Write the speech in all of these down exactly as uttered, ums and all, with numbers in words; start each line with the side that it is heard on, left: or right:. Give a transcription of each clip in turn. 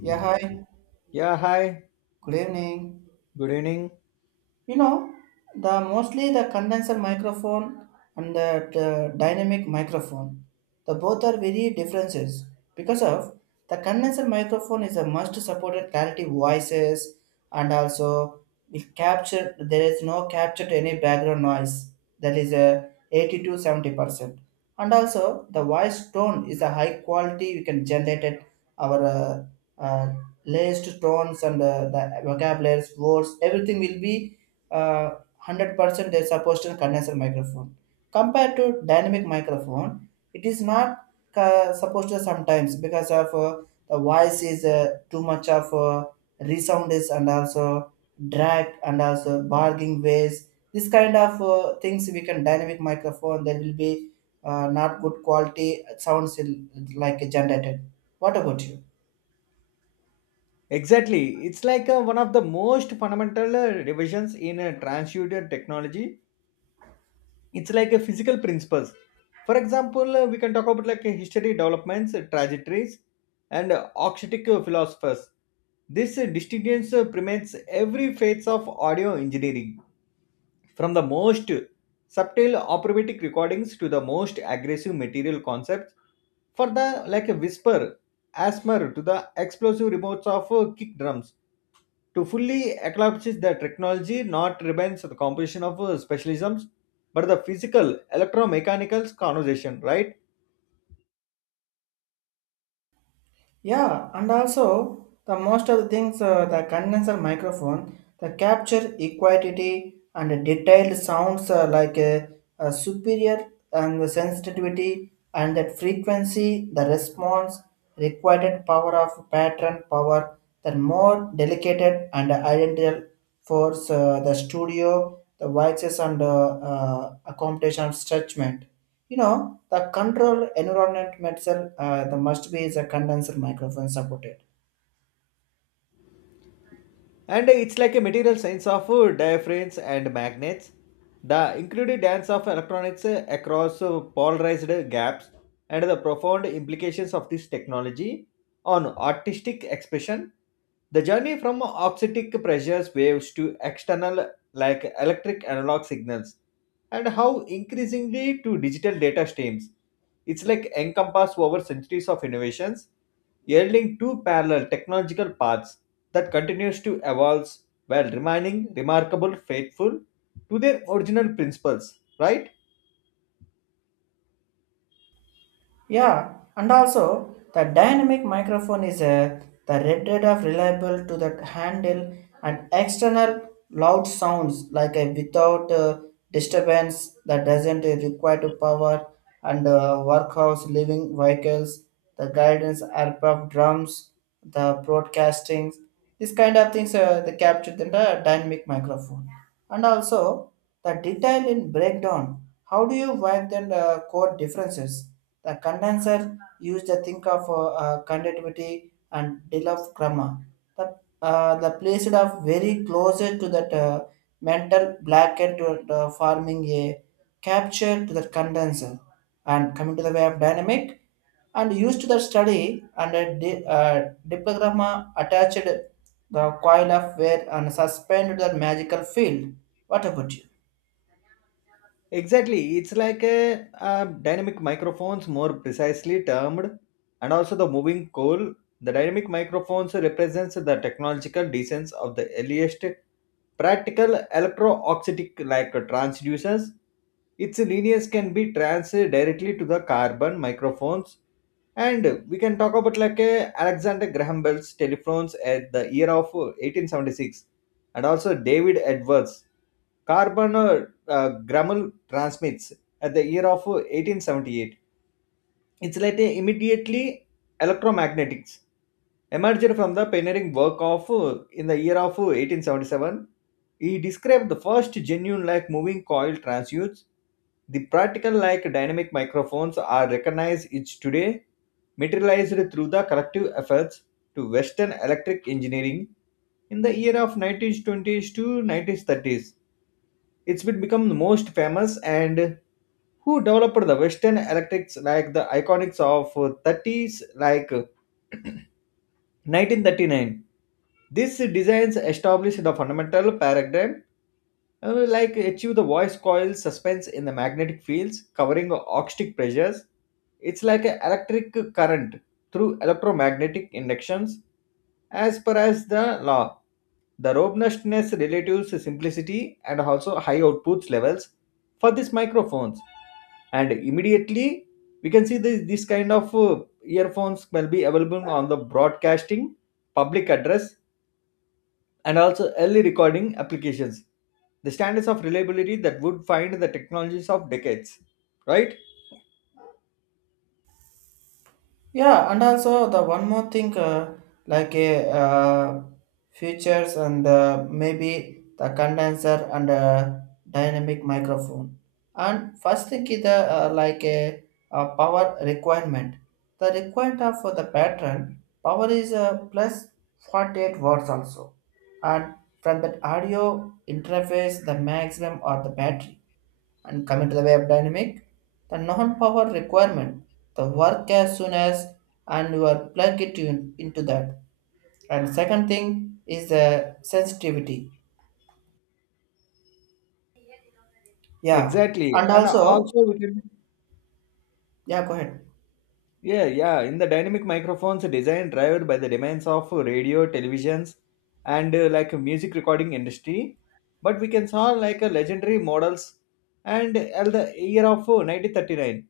right: Yeah, hi.
left: Yeah, hi.
right: Good evening,
left: Good evening.
right: you know the mostly the condenser microphone and the, the dynamic microphone, the both are very differences, because of the condenser microphone is a must supported clarity voices, and also it capture, there is no capture to any background noise, that is a eighty to seventy percent. And also the voice tone is a high quality we can generate it, our uh, uh, laced tones and uh, the vocabularies words everything will be uh, one hundred percent they supposed to condenser microphone. Compared to dynamic microphone, it is not uh, supposed to sometimes, because of uh, the voice is uh, too much of uh, resound is, and also drag and also barging ways. This kind of uh, things we can dynamic microphone. There will be uh, not good quality sounds in, like generated. What about you?
left: Exactly. It's like uh, one of the most fundamental uh, revisions in uh, transducer technology. It's like a physical principles. For example, uh, we can talk about like uh, history developments, uh, trajectories, and uh, architectic uh, philosophers. This uh, distinguishes uh, permeates every phase of audio engineering. From the most subtle operatic recordings to the most aggressive material concepts, for the like a whisper, asthma to the explosive remotes of uh, kick drums, to fully eclipses the technology not remains the composition of uh, specialisms, but the physical electromechanicals conversation, right?
right: Yeah, and also the most of the things, uh, the condenser microphone the capture equality and detailed sounds uh, like a, a superior and the sensitivity and that frequency the response, required power of pattern power, the more delicate and identical force uh, the studio the voices and uh, uh, accommodation stretchment. You know, the control environment metal, uh, the must be is a condenser microphone supported.
left: And it's like a material science of uh, diaphragms and magnets. The included dance of electrons uh, across uh, polarized gaps and the profound implications of this technology on artistic expression. The journey from oxidic pressures waves to external like electric analog signals and how increasingly to digital data streams. It's like encompass over centuries of innovations, yielding two parallel technological paths that continues to evolve while remaining remarkable faithful to their original principles, right?
right: Yeah, and also the dynamic microphone is a the rated of reliable to the handle and external loud sounds like a without uh, disturbance, that doesn't require to power and uh, workhouse living vehicles, the guidance aircraft drums, the broadcasting, this kind of things, uh, they captured in the dynamic microphone. And also the detail in breakdown, how do you wipe the uh, core differences? The condenser used the think of uh, uh, conductivity and deal of grammar, the uh, the placed of very closer to that uh, mental blanket to, to forming a capture to the condenser. And coming to the way of dynamic, and used to the study and a di- uh, diplogramma attached the coil of wire and suspended the magical field. What about you?
left: Exactly. It's like a, uh dynamic microphones, more precisely termed, and also the moving coal. The dynamic microphones represents the technological decence of the earliest practical electro-oxidic like transducers. Its linears can be trans directly to the carbon microphones. And we can talk about like uh, Alexander Graham Bell's telephones at the year of uh, eighteen seventy-six, and also David Edwards carbon uh, uh, Grammel transmits at the year of uh, eighteen seventy-eight. It's like a immediately electromagnetics emerged from the pioneering work of uh, in the year of uh, eighteen seventy-seven, he described the first genuine like moving coil transducers. The practical like dynamic microphones are recognized each today, materialized through the collective efforts to Western electric engineering in the year of nineteen twenties to nineteen thirties. It's been become the most famous and who developed the Western electrics like the iconics of uh, thirties like uh, nineteen thirty-nine. These designs establish the fundamental paradigm, uh, like achieve the voice coil suspense in the magnetic fields covering acoustic pressures. It's like an electric current through electromagnetic inductions, as per as the law. The robustness relatives simplicity and also high outputs levels for these microphones. And immediately we can see this, this kind of uh, earphones will be available on the broadcasting, public address, and also early recording applications, the standards of reliability that would find the technologies of decades, right?
right: Yeah, and also the one more thing, uh, like a uh, features and uh, maybe the condenser and uh, dynamic microphone. And first thing is the uh, like a, a power requirement. The requirement of for the pattern power is uh, plus forty-eight watts also, and from that audio interface the maximum or the battery. And coming to the web dynamic, the non-power requirement, the work as soon as and you are plug it in, into that. And second thing is the sensitivity. Yeah.
left: Exactly.
right: And
left: And
right: also,
left: also, we can,
right: yeah, go ahead.
left: yeah, yeah, in the dynamic microphones designed driven by the demands of radio, televisions, and uh, like music recording industry. But we can saw like a legendary models and at the year of uh, nineteen thirty-nine.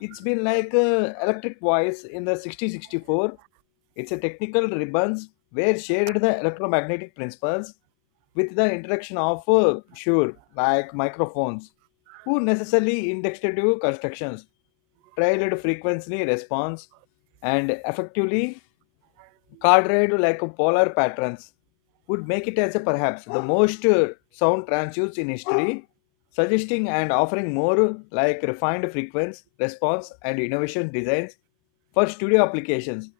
left: It's been like uh, electric voice in the sixty sixty-four. It's a technical ribbons where shared the electromagnetic principles with the interaction of uh, sure like microphones who necessarily indexative constructions, trailed frequency response and effectively cardioid like polar patterns would make it as a perhaps the most uh, sound transduced in history, suggesting and offering more like refined frequency response and innovation designs for studio applications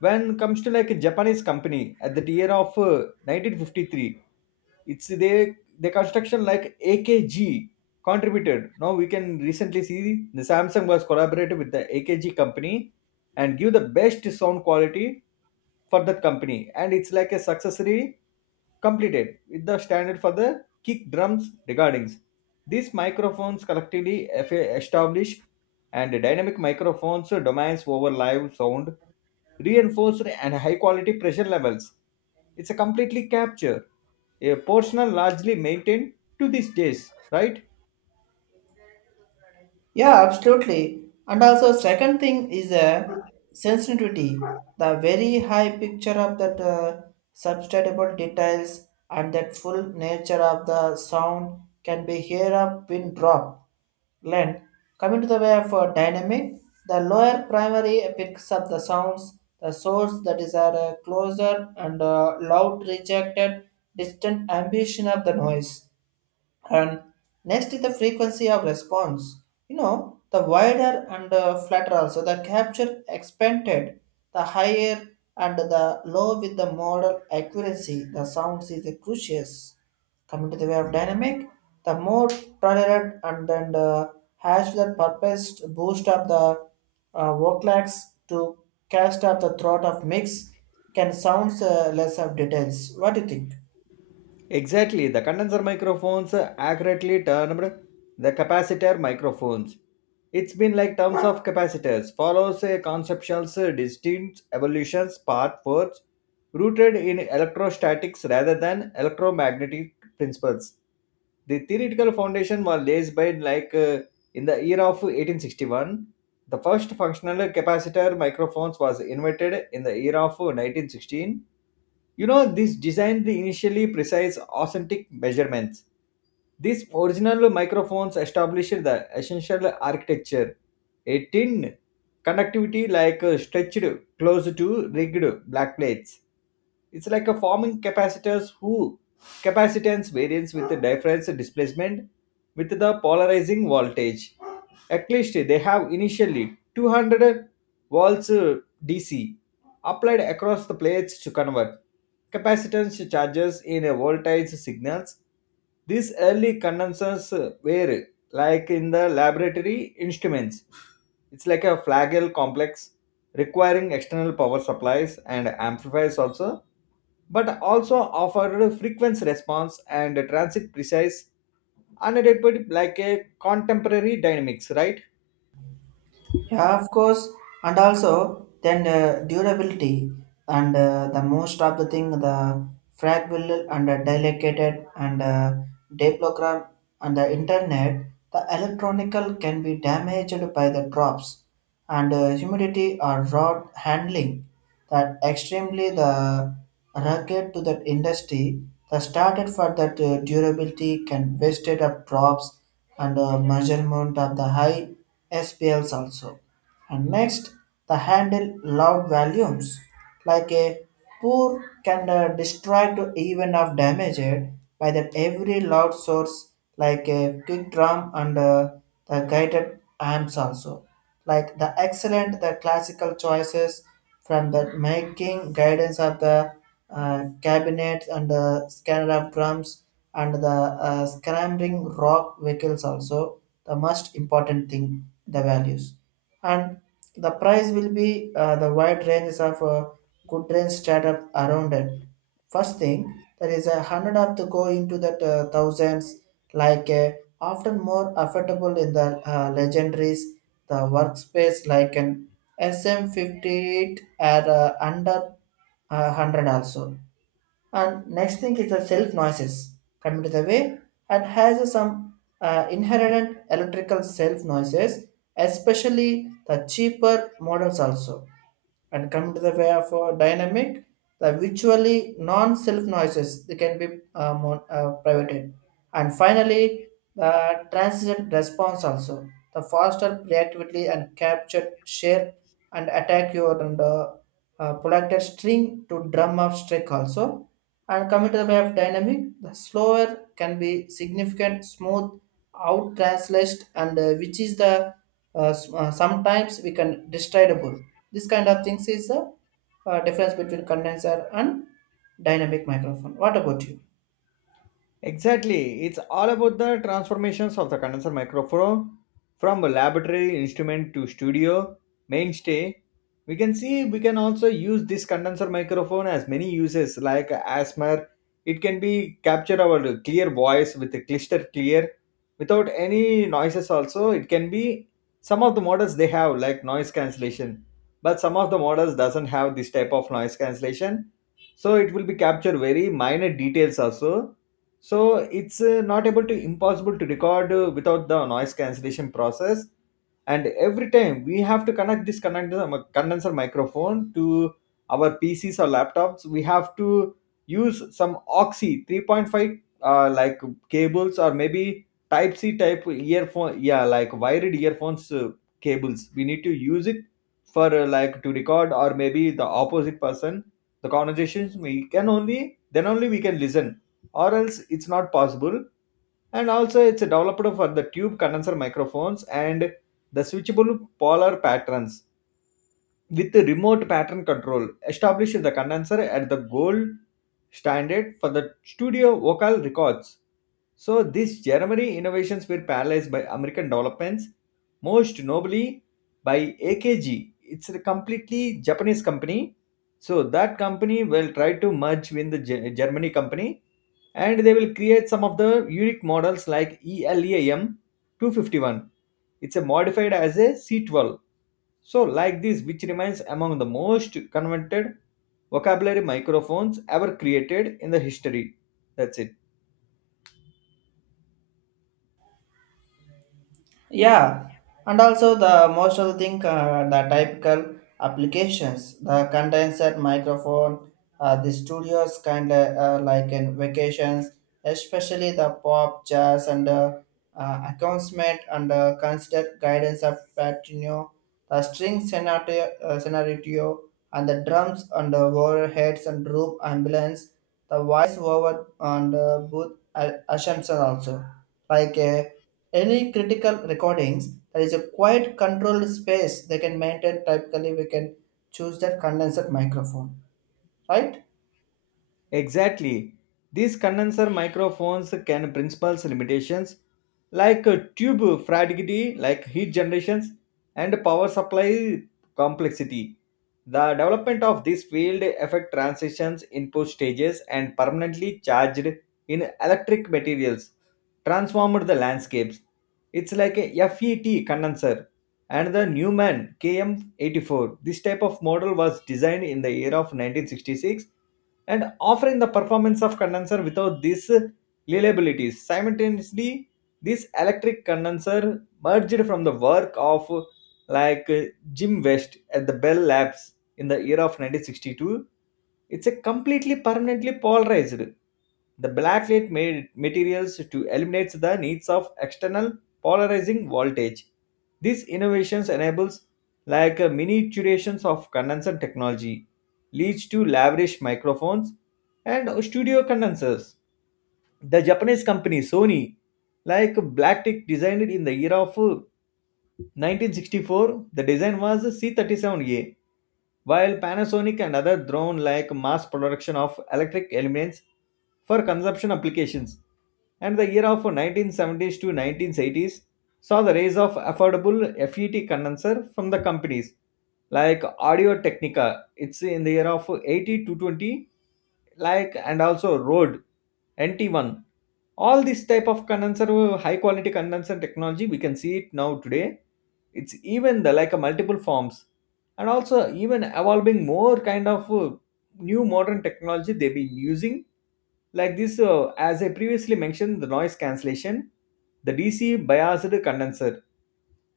left: when comes to like a Japanese company at the year of uh, nineteen fifty-three. It's they the construction like AKG contributed. Now we can recently see the Samsung was collaborated with the AKG company and give the best sound quality for that company, and it's like a successory completed with the standard for the kick drums recordings. These microphones collectively eff- established and dynamic microphones domains over live sound, reinforced and high quality pressure levels. It's a completely capture, a portion largely maintained to these days, right?
right: Yeah, absolutely. And also, second thing is a sensitivity, the very high picture of that uh, substantial details, and that full nature of the sound can be here a pin drop length. Coming to the way of uh, dynamic, the lower primary picks up the sounds, the source that is are uh, closer and uh, loud rejected distant ambition of the noise. And next is the frequency of response. You know, the wider and uh, flatter also the capture expanded, the higher and the low with the model accuracy. The sounds is the crucial. Coming to the way of dynamic, the more tolerant and then uh, has the purpose to boost up the uh, vocalax to cast up the throat of mix, can sounds uh, less of details. What do you think?
left: Exactly, the condenser microphones accurately termed the capacitor microphones. It's been like terms of capacitors, follows a conceptual distinct evolution path forth rooted in electrostatics rather than electromagnetic principles. The theoretical foundation was laid by like uh, in the year of eighteen sixty-one. The first functional capacitor microphones was invented in the year of nineteen sixteen. You know this designed the initially precise authentic measurements. These original microphones established the essential architecture, a tin conductivity like uh, stretched close to rigged black plates. It's like a forming capacitors who capacitance variance with the difference displacement with the polarizing voltage. At least they have initially two hundred volts uh, D C applied across the plates to convert capacitance charges in a voltage signals. These early condensers were like in the laboratory instruments. It's like a flagell complex, requiring external power supplies and amplifiers also, but also offered frequency response and transit precise unadequate like a contemporary dynamics, right?
right: Yeah, of course, and also then uh, durability, and uh, the most of the thing, the fragile and uh, delicate and uh, diplogram and the internet, the electronical can be damaged by the drops and uh, humidity or rod handling, that extremely the rugged to that industry, the started for that uh, durability can wasted up drops and uh, measurement of the high S P Ls also. And next, the handle loud volumes, like a pour can uh, destroy to even of damaged by the every loud source like a kick drum and uh, the guided amps also. Like the excellent the classical choices from the making guidance of the uh, cabinets and the scanner of drums and the uh, scrambling rock vehicles also. The most important thing, the values and the price will be uh, the wide ranges of uh, good range startup around it. First thing, there is a hundred of to go into that uh, thousands, like uh, often more affordable in the uh, legendaries, the workspace like an S M fifty-eight are uh, under uh, one hundred also. And next thing is the self noises. Coming to the way, and has some uh, inherent electrical self noises, especially the cheaper models also. And come to the way of uh, dynamic, the virtually non-self noises they can be uh, mon- uh, privated. And finally, the transient response also, the faster reactively and captured share and attack your, and uh, uh, politer string to drum up strike also. And coming to the way of dynamic, the slower can be significant smooth out translate, and uh, which is the uh, s- uh, sometimes we can destroy the book. This kind of things is the uh, difference between condenser and dynamic microphone. What about you?
left: Exactly. It's all about the transformations of the condenser microphone from a laboratory instrument to studio mainstay. We can see we can also use this condenser microphone as many uses like asthma. It can be capture our clear voice with a cluster clear without any noises also. It can be some of the models they have like noise cancellation, but some of the models doesn't have this type of noise cancellation. So it will be capture very minor details also, so it's uh, not able to impossible to record uh, without the noise cancellation process. And every time we have to connect this condenser, condenser microphone to our PCs or laptops, we have to use some oxy three point five uh, like cables, or maybe type c type earphone, yeah, like wired earphones uh, cables, we need to use it for uh, like to record, or maybe the opposite person the conversations we can, only then only we can listen, or else it's not possible. And also, it's developed for the tube condenser microphones and the switchable polar patterns with the remote pattern control established the condenser at the gold standard for the studio vocal records. So these Germany innovations were parallelized by American developments, most notably by A K G. It's a completely Japanese company. So that company will try to merge with the Ge- Germany company and they will create some of the unique models like ELEAM two five one. It's a modified as a C twelve. So like this, which remains among the most coveted vocabulary microphones ever created in the history. That's it.
right: Yeah, and also the most of the thing, uh, the typical applications, the condenser microphone, uh, the studios kind of uh, like in vacations, especially the pop, jazz, and uh, uh, accompaniment and uh, consider guidance of Patino, the string scenario, uh, scenario and the drums and the warheads and rope ambulance, the voice over and uh, booth a- assumption also. Like uh, any critical recordings, there is a quite controlled space they can maintain. Typically, we can choose that condenser microphone, right?
left: Exactly. These condenser microphones can principles limitations like uh, tube fragility, like heat generations, and power supply complexity. The development of this field affect transitions, input stages, and permanently charged in electric materials, transformed the landscapes. It's like a F E T condenser and the Newman K M eighty-four. This type of model was designed in the year of nineteen sixty-six and offering the performance of condenser without these reliabilities. Simultaneously, this electric condenser merged from the work of like Jim West at the Bell Labs in the year of nineteen sixty-two. It's a completely permanently polarized. The blacklit made materials to eliminate the needs of external polarizing voltage. These innovations enables like miniaturizations of condenser technology leads to lavish microphones and studio condensers. The Japanese company Sony, like Blacktick, designed it in the year of nineteen sixty-four. The design was C thirty-seven A, while Panasonic and other drone like mass production of electric elements for consumption applications. And the year of nineteen seventies to nineteen eighties saw the rise of affordable F E T condenser from the companies like Audio Technica. It's in the year of eighty to twenty, like, and also Rode N T one. All this type of condenser, high quality condenser technology, we can see it now today. It's even the like a multiple forms, and also even evolving more kind of uh, new modern technology they've been using, like this. Uh, as I previously mentioned, the noise cancellation, the D C biased condenser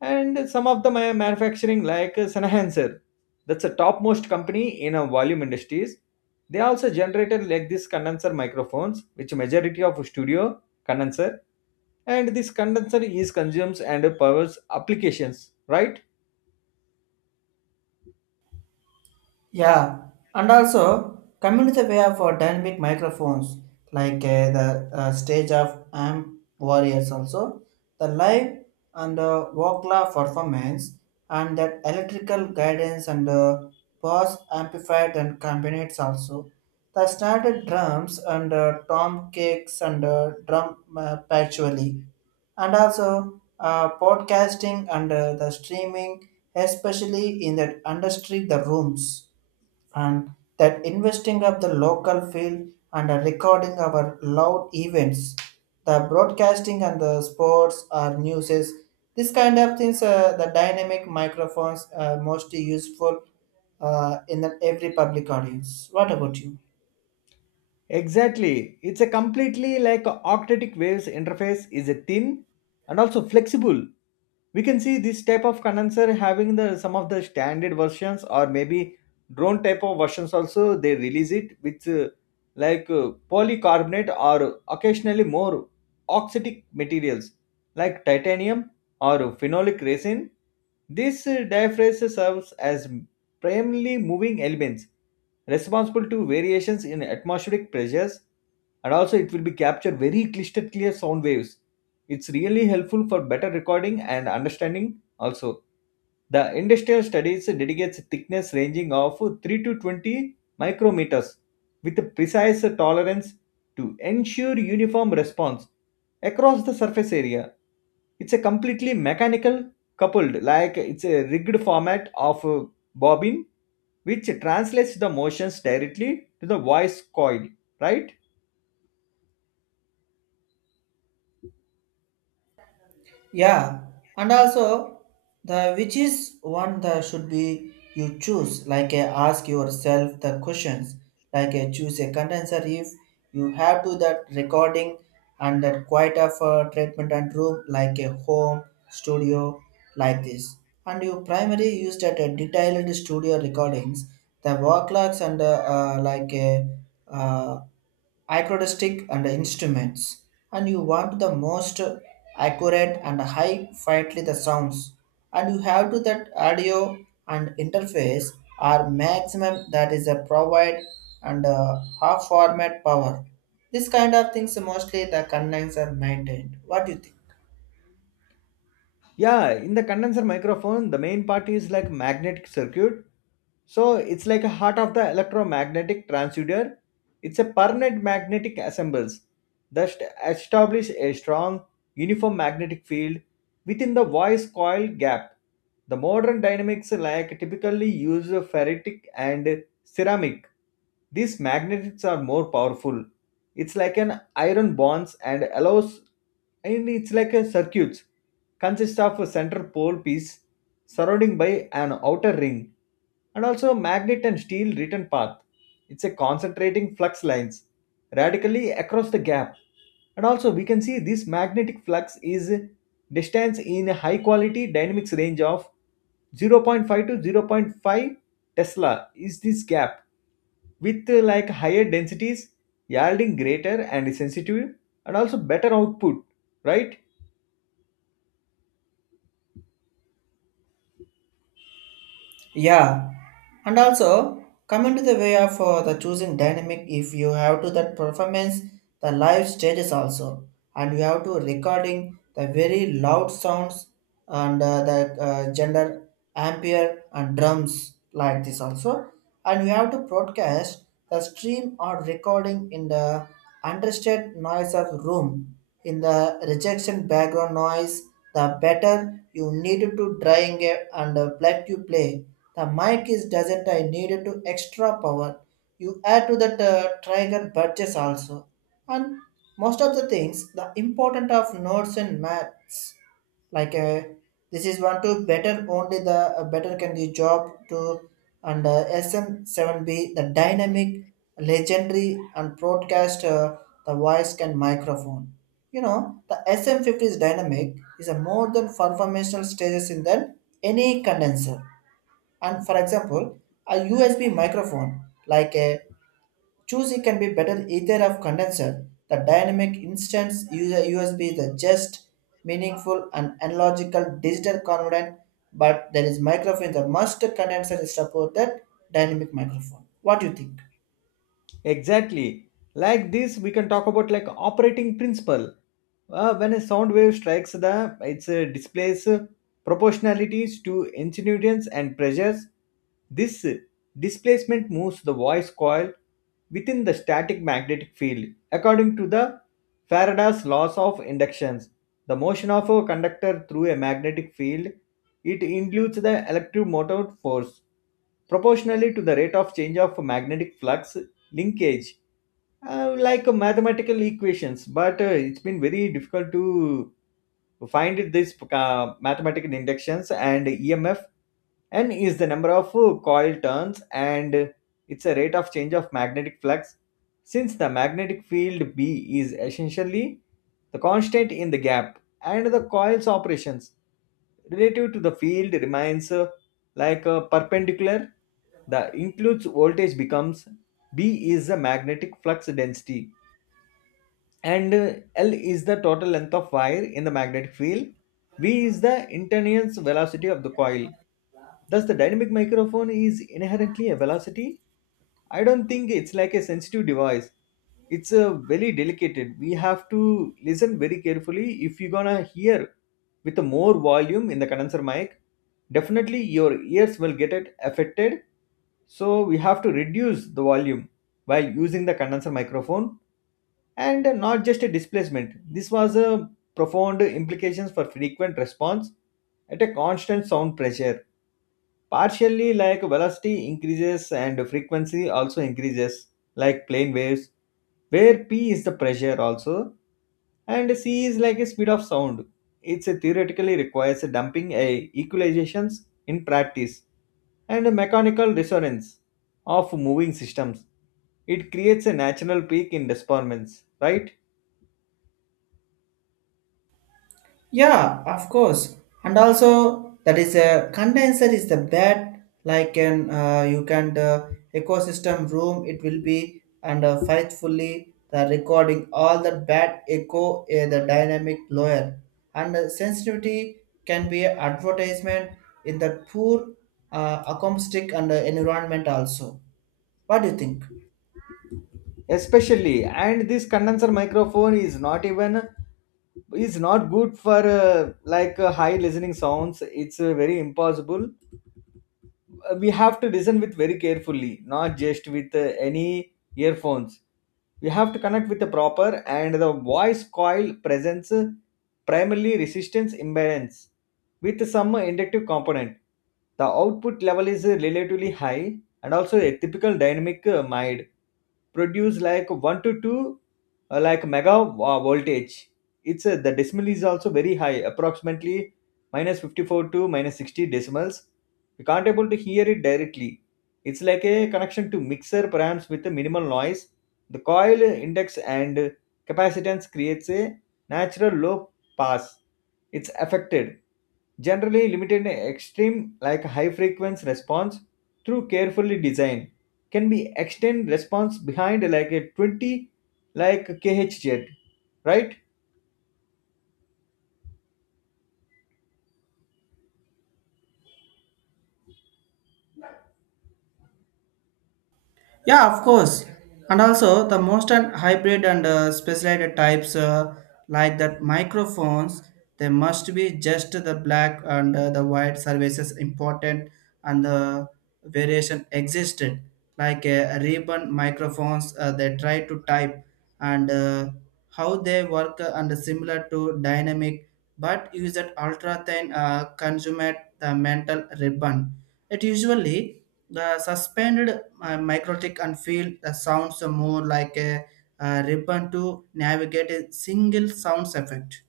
left: and some of the ma- manufacturing like uh, Sennheiser, that's a topmost company in a volume industries. They also generated like this condenser microphones, which majority of studio condenser, and this condenser is consumes and powers applications, right?
right: Yeah, and also community way of uh, dynamic microphones, like uh, the uh, stage of amp warriors also, the live and uh, vocala performance, and that electrical guidance and uh, bass amplified and combinates also, the started drums and uh, tom kicks and uh, drum uh, patchouli, and also uh, podcasting and uh, the streaming, especially in that industry the rooms, and that investing of the local field and a recording of our loud events, the broadcasting and the sports or newses, this kind of things, uh, the dynamic microphones are most useful uh, in the every public audience. What about you?
left: Exactly. It's a completely like octetic waves interface is a thin and also flexible. We can see this type of condenser having the some of the standard versions or maybe drone type of versions also they release it with uh, like uh, polycarbonate or occasionally more oxidic materials like titanium or phenolic resin. This uh, diaphragms serves as primarily moving elements responsible to variations in atmospheric pressures, and also it will be captured very crystal clear sound waves. It's really helpful for better recording and understanding also. The industrial studies dedicates thickness ranging of three to twenty micrometers with a precise tolerance to ensure uniform response across the surface area. It's a completely mechanical coupled, like it's a rigged format of a bobbin which translates the motions directly to the voice coil, right?
right: Yeah, and also the which is one that should be you choose. Like uh, ask yourself the questions. Like uh, choose a condenser if you have to that recording and that quite of uh, treatment and room like a home studio like this. And you primarily used at a detailed studio recordings, the work logs and uh, uh, like a uh, acoustic and instruments, and you want the most accurate and high fidelity the sounds, and you have to that audio and interface are maximum that is a provide and uh, half format power. This kind of things mostly the connects are maintained. What do you think?
left: Yeah, in the condenser microphone the main part is like magnetic circuit, so it's like a heart of the electromagnetic transducer. It's a permanent magnetic assembles that st- establish a strong uniform magnetic field within the voice coil gap. The modern dynamics like typically use ferritic and ceramic. These magnets are more powerful. It's like an iron bonds and allows, and it's like a circuits consists of a center pole piece, surrounding by an outer ring, and also a magnet and steel return path. It's a concentrating flux lines radically across the gap. And also we can see this magnetic flux is distance in a high quality dynamics range of zero point 0.5 to zero point 0.5 Tesla is this gap with uh, like higher densities yielding greater and sensitive and also better output, right?
right: Yeah, and also coming to the way of uh, the choosing dynamic, if you have to that performance, the live stages also, and you have to recording the very loud sounds and uh, the uh, gender ampere and drums like this also, and you have to broadcast the stream or recording in the understated noise of room in the rejection background noise, the better you need to drawing and uh, play to play. The mic is doesn't I needed to extra power. You add to that uh, trigger purchase also. And most of the things, the important of notes and maths, like uh, this is one to better only the uh, better can be job to. And uh, S M seven B the dynamic, legendary and broadcast uh, the voice can microphone. You know the S M fifty's dynamic is a more than conformational stages in than any condenser. And for example, a usb microphone like a choosy can be better either of condenser, the dynamic instance user usb is the just meaningful and analogical digital converter. But there is microphone the must condenser is support that dynamic microphone. What do you think?
left: Exactly. Like this, we can talk about like operating principle. Uh, when a sound wave strikes the, it's uh, displays uh, proportionalities to incidence and pressures. This uh, Displacement moves the voice coil within the static magnetic field. According to the Faraday's laws of inductions, the motion of a conductor through a magnetic field, it includes the electromotive force proportionally to the rate of change of magnetic flux linkage uh, like uh, mathematical equations, but uh, it's been very difficult to we find this uh, mathematical inductions and E M F. N is the number of uh, coil turns and it's a rate of change of magnetic flux. Since the magnetic field B is essentially the constant in the gap and the coil's operations relative to the field remains uh, like a perpendicular, the includes voltage becomes b is the magnetic flux density and uh, L is the total length of wire in the magnetic field. V is the internal velocity of the coil. Thus, the dynamic microphone is inherently a velocity? I don't think it's like a sensitive device. It's a very delicate. We have to listen very carefully if you're gonna hear with a more volume in the condenser mic. Definitely your ears will get it affected. So we have to reduce the volume while using the condenser microphone and not just a displacement. This was a profound implications for frequent response at a constant sound pressure. Partially, like velocity increases and frequency also increases, like plane waves, where p is the pressure also, and c is like a speed of sound. It's a theoretically requires a dumping a equalizations in practice and a mechanical resonance of moving systems. It creates a natural peak in disperments, right?
right: Yeah, of course. And also, that is a condenser is the bed like an uh, you can the ecosystem room. It will be and uh, faithfully the recording all the bad echo uh, the dynamic layer and uh, sensitivity can be an advertisement in the poor uh, acoustic and uh, environment also. What do you think?
left: Especially, and this condenser microphone is not even, is not good for uh, like uh, high listening sounds. It's uh, very impossible. Uh, we have to listen with very carefully, not just with uh, any earphones. We have to connect with the proper, and the voice coil presents uh, primarily resistance imbalance with some inductive component. The output level is uh, relatively high, and also a typical dynamic uh, mide produce like one to two uh, like mega uh, voltage. It's uh, the decimal is also very high, approximately minus fifty-four to minus sixty decimals. We can't able to hear it directly. It's like a connection to mixer perhaps with a minimal noise. The coil index and capacitance creates a natural low pass. It's affected, generally limited extreme like high frequency response. Through carefully design, can be extend response behind like a twenty like khz, right?
right: Yeah, of course. And also the most and hybrid and uh, specialized types, uh, like that microphones, they must be just the black and uh, the white services important and the variation existed. Like uh, ribbon microphones, uh, they try to type and uh, how they work, uh, and similar to dynamic, but use that ultra thin uh, consummate the mental ribbon. It usually the suspended uh, microtic and feel the sounds are more like a, uh ribbon to navigate a single sounds effect,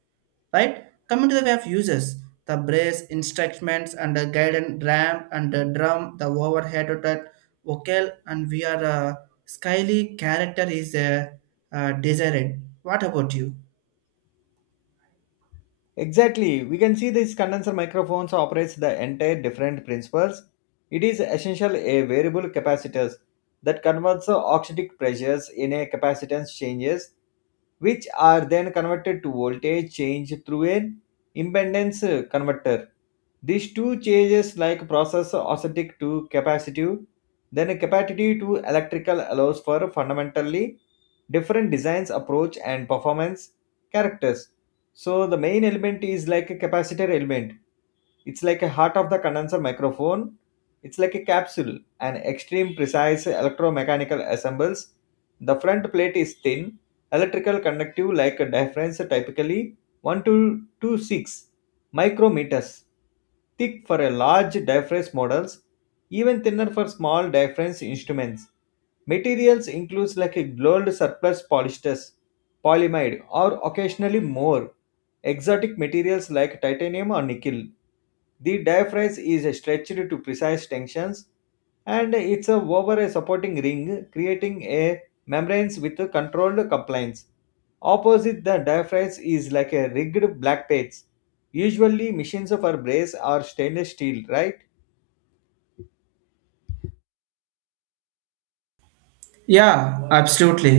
right: right? Coming to the way of uses, the brace instruments and the guidance ramp and the drum, the overhead of that vocal, and we are uh, skyly character is uh, uh, desired. What about you?
left: Exactly. We can see these condenser microphones operates the entire different principles. It is essential a variable capacitors that converts the oxidic pressures in a capacitance changes, which are then converted to voltage change through an impedance uh, converter. These two changes like process oscillatic to capacitive, then capacitive to electrical allows for fundamentally different designs approach and performance characters. So the main element is like a capacitor element. It's like a heart of the condenser microphone. It's like a capsule, an extreme precise electromechanical assembles. The front plate is thin, electrical conductive like a difference typically one to two six micrometers. Thick for a large difference models, even thinner for small difference instruments. Materials includes like a gold surplus polysters, polyamide, or occasionally more exotic materials like titanium or nickel. The diaphragm is stretched to precise tensions and it's a over a supporting ring, creating a membrane with a controlled compliance. Opposite the diaphragm is like a rigged black plates, usually machines of our brace or stainless steel, right?
right: Yeah, absolutely.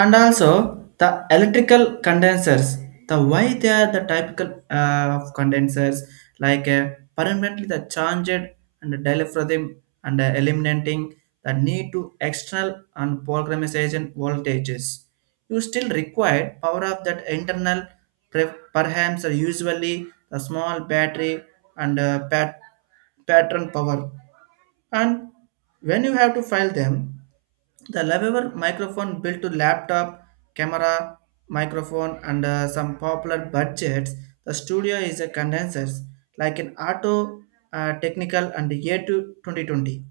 right: And also the electrical condensers, the why they are the typical uh, of condensers, like uh, permanently the charged and the diaphragm and uh, eliminating the need to external and programmation voltages. You still require power of that internal pre- perhaps are usually the small battery and uh, pat- pattern power. And when you have to file them, the lavable microphone built to laptop, camera, microphone, and uh, some popular budgets, the studio is a condenser like an auto uh, technical and year to twenty twenty.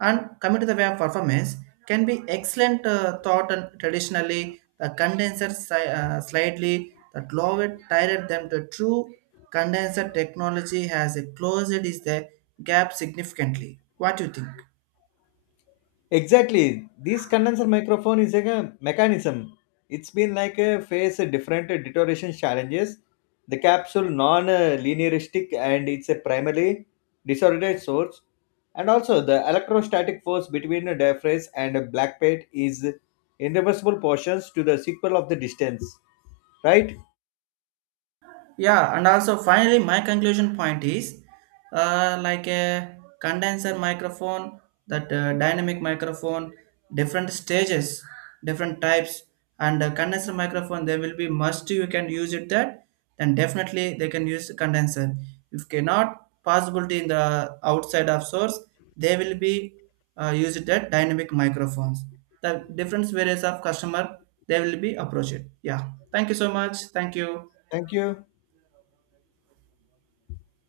right: And coming to the way of performance, can be excellent uh, thought, and traditionally the condenser si- uh, slightly that lower tighter than the true condenser technology has a closed is the gap significantly. What do you think?
left: Exactly. This condenser microphone is like a mechanism. It's been like a face a different deterioration challenges. The capsule non-linearistic and it's a primarily disordered source. And also the electrostatic force between the diaphragm and a black plate is irreversible portions to the sequel of the distance. Right?
right: Yeah, and also finally my conclusion point is, uh, like a condenser microphone, that uh, dynamic microphone, different stages, different types, and uh, condenser microphone there will be must you can use it that, then definitely they can use condenser. If cannot possibility in the outside of source, they will be uh, used that dynamic microphones, the different various of customer, they will be approach it. Yeah, thank you so much, thank you.
left: Thank you.